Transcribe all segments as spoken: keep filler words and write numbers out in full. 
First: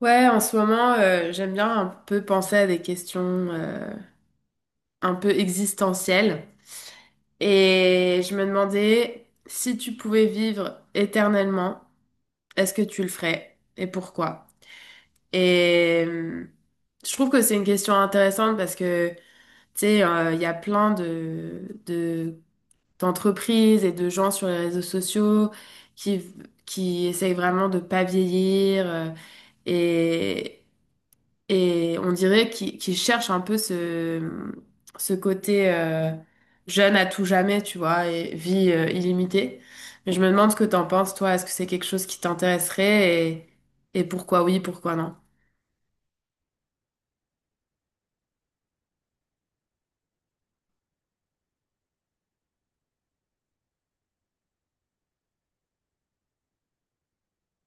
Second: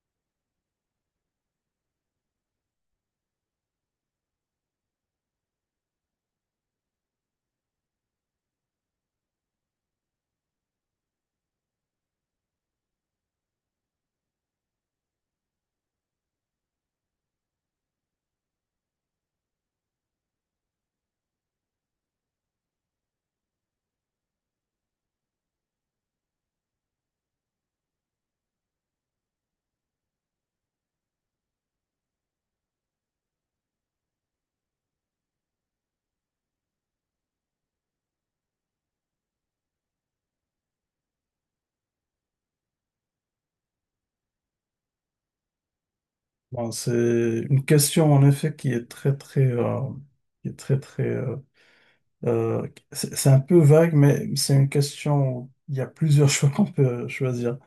Ouais, en ce moment, euh, j'aime bien un peu penser à des questions euh, un peu existentielles. Et je me demandais si tu pouvais vivre éternellement, est-ce que tu le ferais et pourquoi? Et euh, je trouve que c'est une question intéressante parce que, tu sais, euh, il y a plein de, de, d'entreprises et de gens sur les réseaux sociaux qui, qui essayent vraiment de pas vieillir. euh, et, Et on dirait qu'il qu'il cherche un peu ce, ce côté euh, jeune à tout jamais, tu vois, et vie euh, illimitée. Mais je me demande ce que t'en penses, toi. Est-ce que c'est quelque chose qui t'intéresserait et, et pourquoi oui, pourquoi non? Bon, c'est une question en effet qui est très très euh, qui est très très euh, euh, c'est c'est un peu vague mais c'est une question où il y a plusieurs choix qu'on peut choisir.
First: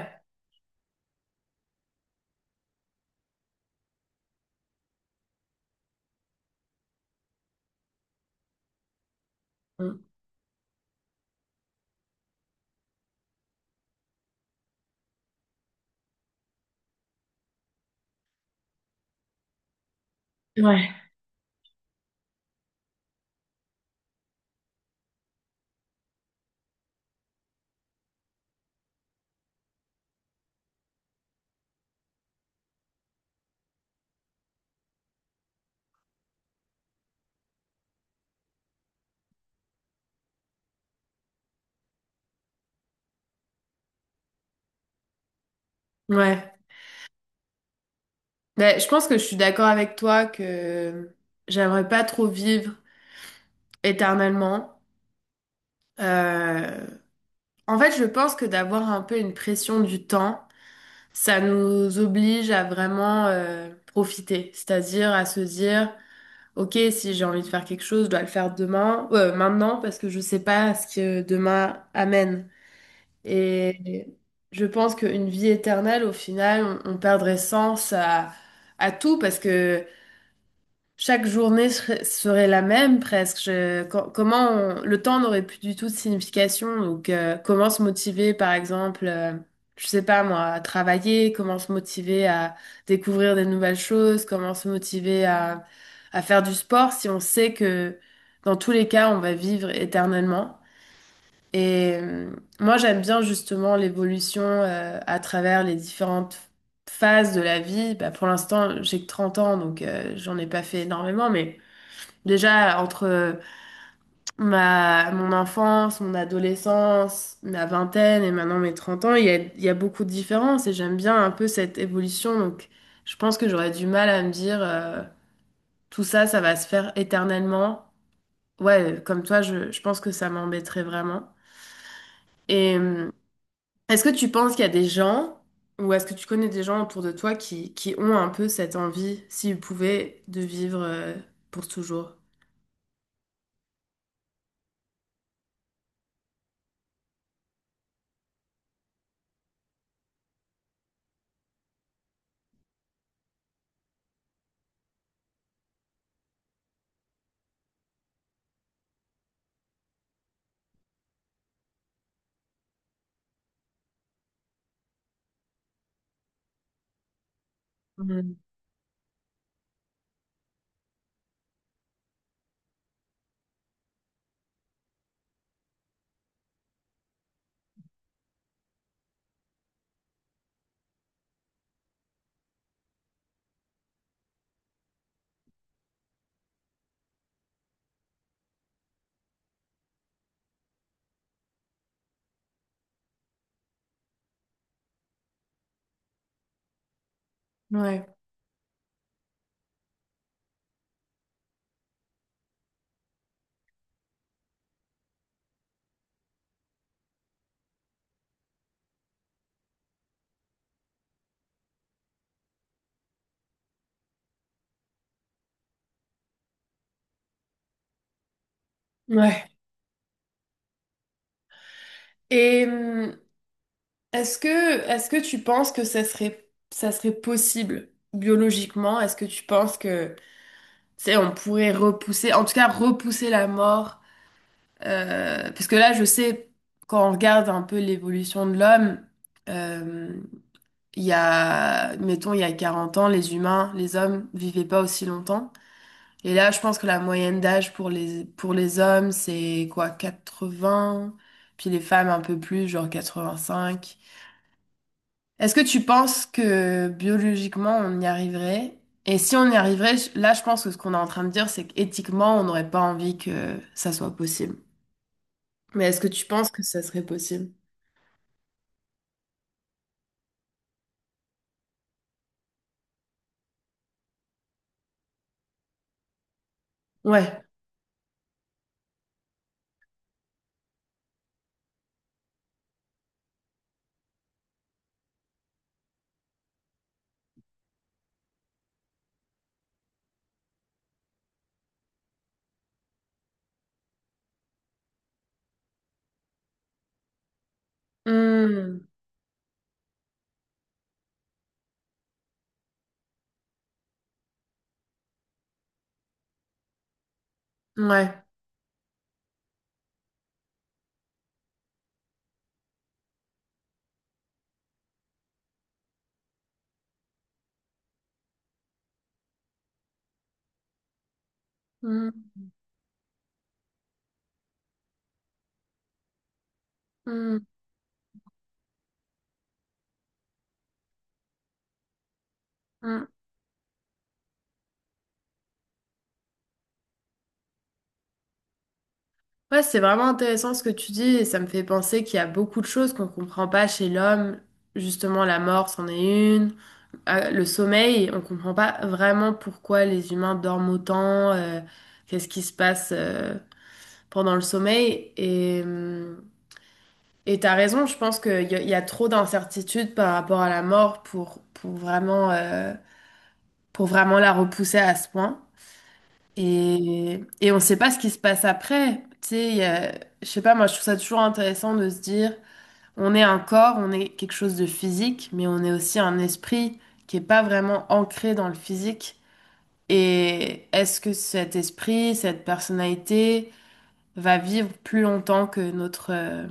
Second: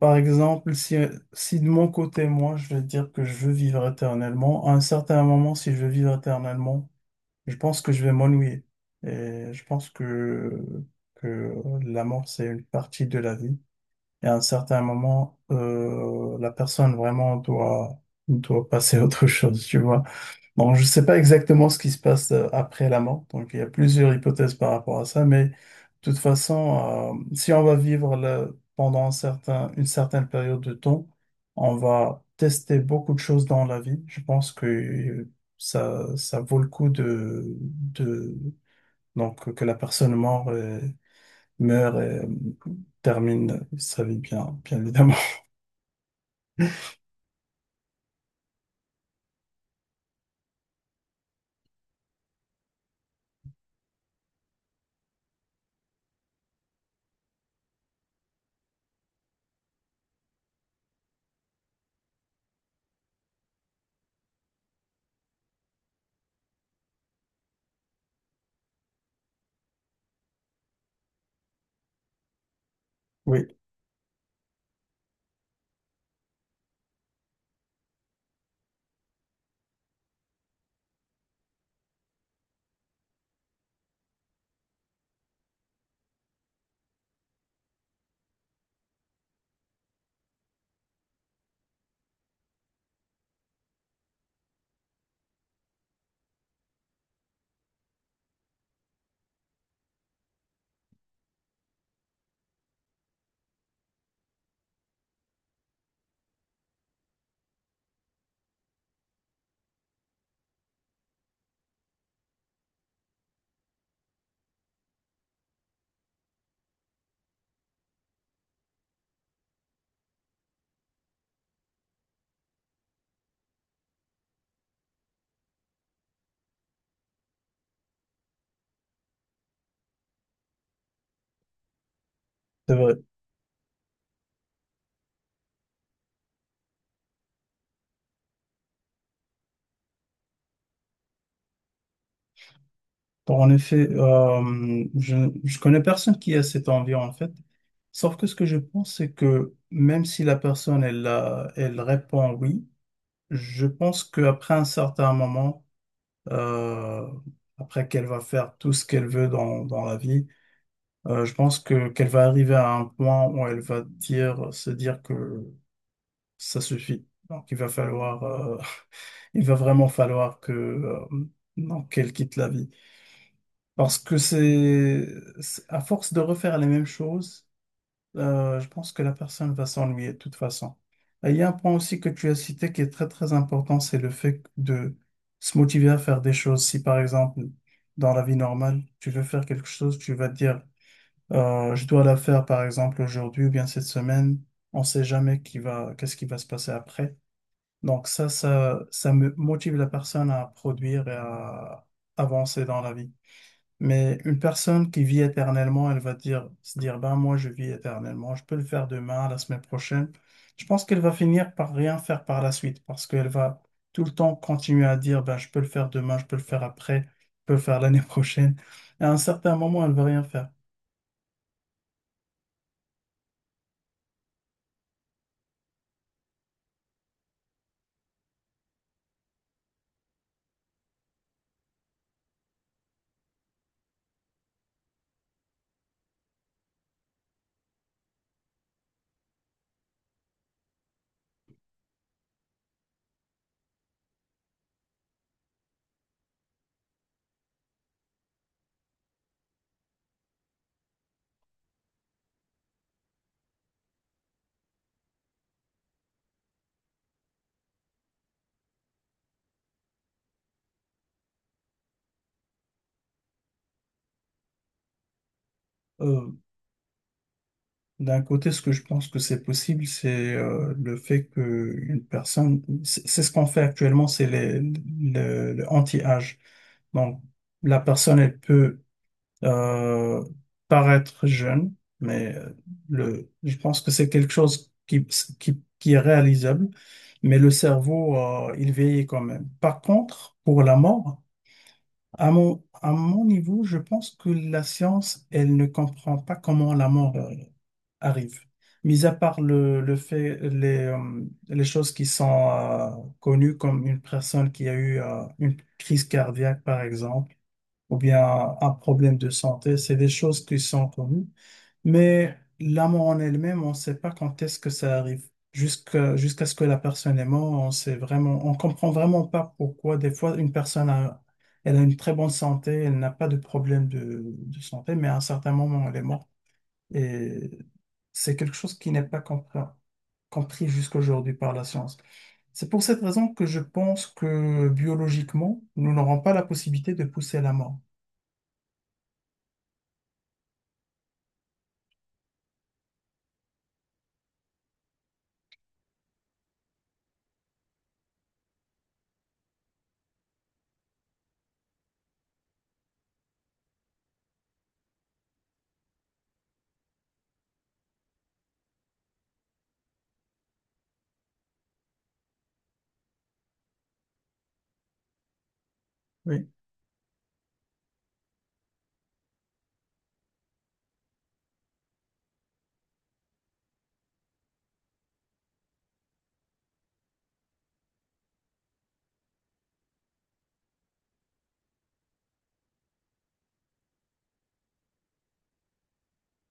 Par exemple, si si de mon côté moi je vais dire que je veux vivre éternellement, à un certain moment si je veux vivre éternellement, je pense que je vais m'ennuyer et je pense que que la mort c'est une partie de la vie. Et à un certain moment, euh, la personne vraiment doit, doit passer à autre chose, tu vois. Donc, je ne Ouais. sais pas exactement ce qui se passe euh, après la mort. Donc, il y a plusieurs hypothèses par rapport à ça. Mais de toute façon, euh, si on va vivre le- pendant un certain, une certaine période de temps, on va tester beaucoup de choses dans la vie. Je pense que ça, ça vaut le coup de, de, donc, que la personne meure et, meure et euh, termine sa vie bien, bien évidemment. Ouais. Ben, je pense que je suis d'accord avec toi que j'aimerais pas trop vivre éternellement. Euh, En fait, je pense que d'avoir un peu une pression du temps. Ça nous oblige à vraiment euh, profiter, c'est-à-dire à se dire, ok, si j'ai envie de faire quelque chose, je dois le faire demain, euh, maintenant, parce que je sais pas ce que demain amène. Oui, Et je pense qu'une vie éternelle, au final, on, on perdrait sens à, à tout, parce que chaque journée serait serait la même presque. Je- co- comment on- le temps n'aurait plus du tout de signification. Donc, euh, comment se motiver, par exemple, euh, je sais pas moi, à travailler, comment se motiver à découvrir des nouvelles choses, comment se motiver à, à faire du sport si on sait que dans tous les cas, on va vivre éternellement. Et euh, Moi, j'aime bien justement l'évolution euh, à travers les différentes phases de la vie, bah, pour l'instant, j'ai que trente ans, donc euh, j'en ai pas fait énormément, mais déjà, entre euh, ma, mon enfance, mon adolescence, ma vingtaine et maintenant mes trente ans, il y a, il y a beaucoup de différences et j'aime bien un peu cette évolution. Donc, je pense que j'aurais du mal à me dire euh, tout ça, ça va se faire éternellement. Ouais, comme toi, je, je pense que ça m'embêterait vraiment. c'est Et vrai. euh, est-ce que tu penses qu'il y a des gens ou est-ce que tu connais des gens autour de toi qui, qui ont un peu cette envie, s'ils pouvaient, de vivre euh, pour toujours? Donc, en effet, euh, je, je connais personne qui a cette envie en fait. Sauf que ce que je pense, c'est que même si la personne elle, a- elle répond oui, je pense qu'après un certain moment, euh, après qu'elle va faire tout ce qu'elle veut dans, dans la vie, euh, je pense que qu'elle va arriver à un point où elle va dire, se dire que ça suffit. Donc il va falloir, Mhm. euh, il va vraiment falloir que euh, donc, qu'elle quitte la vie. Parce que c'est, c'est- à force de refaire les mêmes choses, euh, je pense que la personne va s'ennuyer de toute façon. Et il y a un point aussi que tu as cité qui est très très important, c'est le fait de se motiver à faire des choses. Si par exemple, dans la vie normale, tu veux faire quelque chose, tu vas te dire, euh, je dois la faire par exemple aujourd'hui ou bien cette semaine, on ne sait jamais qui va, qu'est-ce qui va se passer après. Ouais. Donc ça, ça, ça me motive la personne à produire et à avancer dans la vie. Mais une personne qui vit éternellement, elle va dire, se dire, ben moi je vis éternellement, je peux le faire demain, la semaine prochaine. Je pense qu'elle va finir par rien faire par la suite parce qu'elle va tout le temps continuer à dire, ben je peux le faire demain, je peux le faire après, je peux le faire l'année prochaine. Et à un Ouais. certain moment, elle va rien faire. Et est-ce que, est-ce que tu penses que ça serait, ça serait possible biologiquement? Est-ce que tu penses que, tu sais, on pourrait repousser, en tout cas repousser la mort? Euh, parce que là, je sais, quand on regarde un peu l'évolution de l'homme, euh, il y a, mettons, il y a quarante ans, les humains, les hommes vivaient pas aussi longtemps. Et là, je pense que la moyenne d'âge pour les, pour les hommes, c'est quoi, quatre-vingts? Puis les femmes un peu plus, genre quatre-vingt-cinq. Est-ce que tu penses que biologiquement on y arriverait? Et si on y arriverait, je- là je pense que ce qu'on est en train de dire, c'est qu'éthiquement on n'aurait pas envie que ça soit possible. Mais est-ce que tu Euh, penses que ça serait possible? D'un côté, ce que je pense que c'est possible, c'est euh, le fait que une personne, c'est c'est ce qu'on fait actuellement, c'est les- le le anti-âge. Donc, Ouais. la personne, elle peut euh, paraître jeune, mais euh, le, je pense que c'est quelque chose qui, qui, qui est réalisable, mais le cerveau, euh, il vieillit quand même. Par contre, pour la mort, à mon, à mon niveau, je pense que la science, elle ne comprend pas comment la mort, euh, arrive. Hmm. Mis à part le, le fait, les, euh, les choses qui sont euh, connues comme une personne qui a eu euh, une crise cardiaque, par exemple, ou Ouais. bien un problème de santé. C'est des choses qui sont connues. Mais la mort en elle-même, on ne sait pas quand est-ce que ça arrive. Jusqu'à jusqu'à ce que la personne est morte, on sait vraiment, on comprend vraiment pas pourquoi. Des fois, une personne a, elle a une Hmm. très bonne santé, elle n'a pas de problème de, de santé, mais à un certain moment, elle est morte. Hmm. Et c'est quelque chose qui n'est pas compris, compris jusqu'aujourd'hui par la science. C'est pour cette Hmm. raison que je pense que biologiquement, nous n'aurons pas la possibilité de pousser la mort. Ouais, c'est vraiment intéressant ce que tu dis et ça me fait penser qu'il y a beaucoup de choses qu'on comprend pas chez l'homme. Justement, la mort, c'en est une. Ah, le sommeil, on comprend pas vraiment pourquoi les humains dorment autant. Euh, qu'est-ce qui se passe euh, pendant le sommeil. Et, euh, et t'as raison, je pense qu'il y, a- il y a trop d'incertitudes par rapport à la mort pour, pour vraiment, euh, pour vraiment la repousser à ce point. Oui, Et, et on ne sait pas ce qui se passe après. Tu sais, il y a- je sais pas, moi je trouve ça toujours intéressant de se dire, on est un corps, on est quelque chose de physique, mais on est aussi un esprit qui est pas vraiment ancré dans le physique. Et est-ce que cet esprit, cette personnalité, va vivre plus longtemps que notre, euh,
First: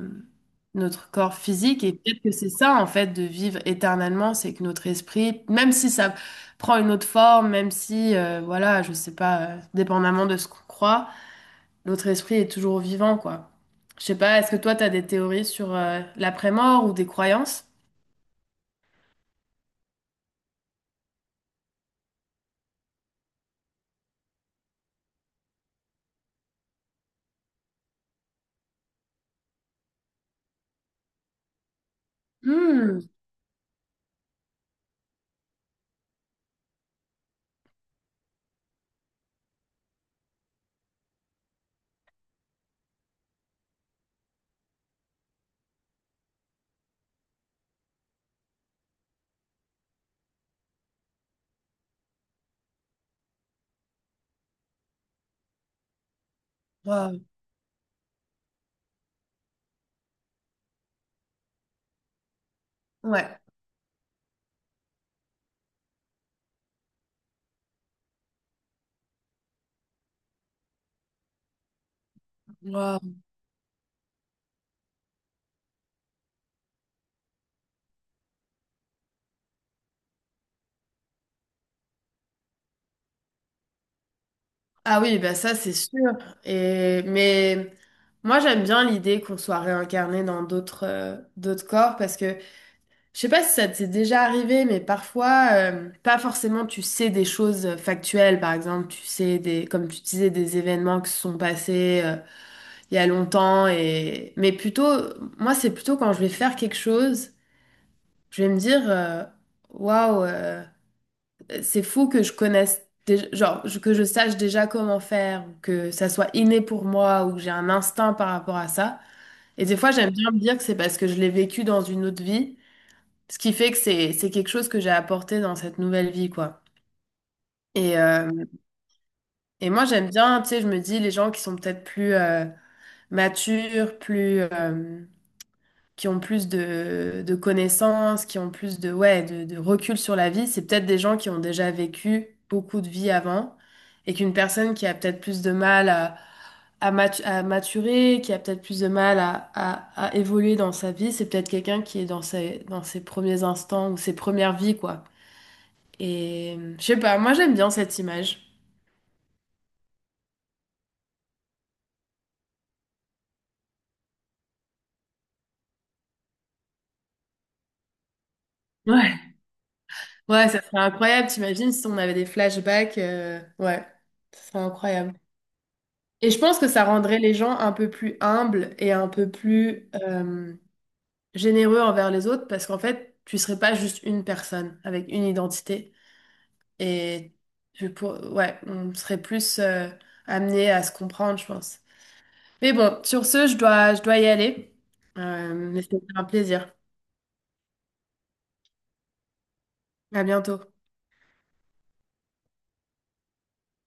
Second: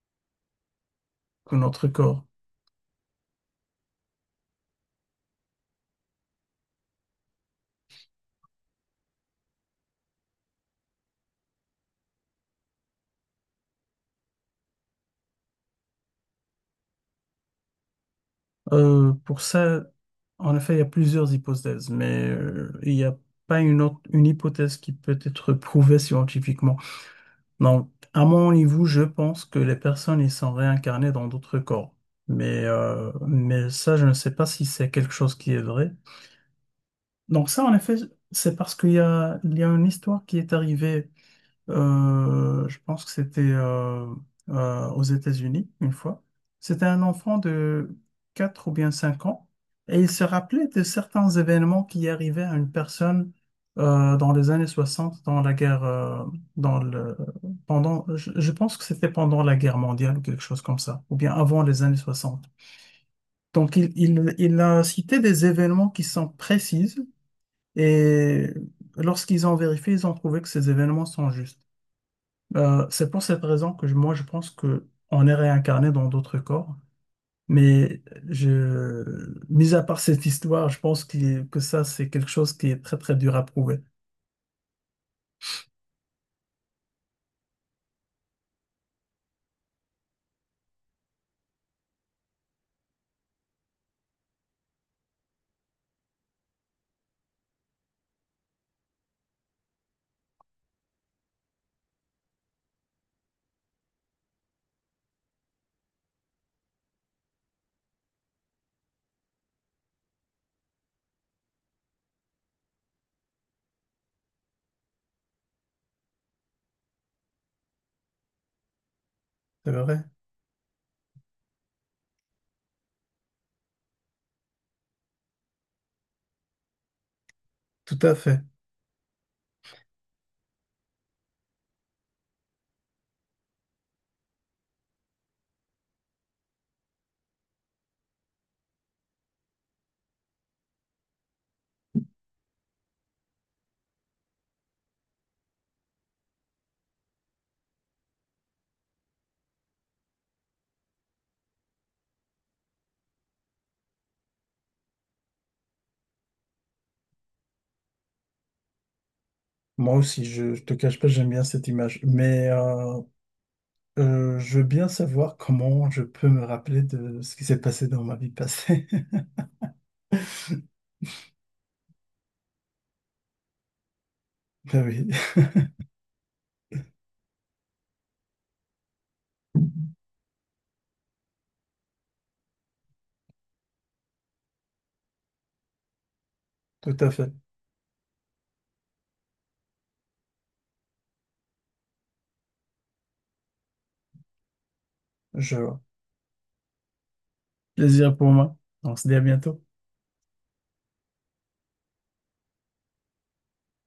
notre corps que physique. notre Et peut-être corps. que c'est ça, en fait, de vivre éternellement, c'est que notre esprit, même si ça prend une autre forme, même si, euh, voilà, je sais pas, euh, dépendamment de ce qu'on croit, notre esprit est toujours vivant, quoi. Je sais pas, est-ce que toi, t'as des théories sur euh, l'après-mort ou des croyances? Euh, pour ça, en effet, il y a plusieurs hypothèses, mais euh, il n'y a pas une autre, une hypothèse qui peut être prouvée scientifiquement. Donc, à mon niveau, je pense que les personnes, ils sont réincarnées dans d'autres corps. Mais, Hmm. euh, mais ça, je ne sais pas si c'est quelque chose qui est vrai. Donc ça, en effet, c'est parce qu'il y a, il y a une histoire qui est arrivée. Euh, je pense que c'était euh, euh, aux États-Unis une fois. C'était un enfant de quatre ou bien cinq ans et il se rappelait de certains événements qui arrivaient à une personne euh, dans les années soixante, dans la guerre, euh, dans le, Waouh. pendant, je, je pense que c'était pendant la guerre mondiale ou quelque chose comme ça, ou bien avant les années soixante. Ouais. Donc il, il, il a cité des événements qui sont précises et lorsqu'ils ont vérifié, ils ont trouvé que ces événements sont justes. Euh, c'est Waouh. pour cette raison que je- moi je pense que on est réincarné dans d'autres corps, mais je, mis à part cette histoire, je pense qu'il- est- que ça c'est quelque chose qui est très très dur à prouver. Ah oui, bah ça c'est sûr. Et mais moi j'aime bien l'idée qu'on soit réincarné dans d'autres euh, d'autres corps parce que je sais pas si ça t'est déjà arrivé, mais parfois euh, pas forcément tu sais des choses euh, factuelles. Par exemple, tu sais des comme tu disais des événements qui se sont passés euh, il y a longtemps et mais plutôt moi c'est plutôt quand je vais faire quelque chose, je vais me dire euh, waouh. Euh, euh, c'est fou que je connaisse, déjà- genre, je- que je sache déjà comment faire, ou que ça soit inné pour moi, ou que j'ai un instinct par rapport à ça. Et C'est des fois, vrai? j'aime bien me dire que c'est parce que je l'ai vécu dans une autre vie, ce qui fait que c'est, c'est quelque chose que j'ai apporté dans cette nouvelle vie, quoi. Et, Tout à euh, fait. et moi, j'aime bien, tu sais, je me dis, les gens qui sont peut-être plus euh, matures, plus... euh, qui ont plus de, de connaissances, qui ont plus de, ouais, de, de recul sur la vie, c'est peut-être des gens qui ont déjà vécu beaucoup de vie avant et qu'une personne qui a peut-être plus de mal à, à, matu- à maturer, qui a peut-être plus de mal à, à, à évoluer dans sa vie, c'est peut-être quelqu'un qui est dans ses, dans ses premiers instants ou ses premières vies, quoi. Et je sais pas, moi j'aime bien cette image. Moi aussi, je, je te cache pas, j'aime bien cette image, mais euh, euh, je veux bien savoir comment je peux me rappeler de ce qui s'est passé dans ma vie passée. Ouais. Ouais, ça serait incroyable, t'imagines si on avait des flashbacks, euh, ouais, ça serait Ben oui, incroyable. Et je pense que ça rendrait les gens un peu plus humbles et un peu plus euh, généreux envers les autres parce qu'en fait, tu serais pas juste une personne avec une identité. tout à fait. Et tu pour... ouais, on serait plus euh, amené à se comprendre, je pense. Mais bon, sur ce, je dois, je dois y aller. Euh, Je vois. Mais c'était un plaisir. Plaisir pour moi. On se dit à bientôt. À bientôt.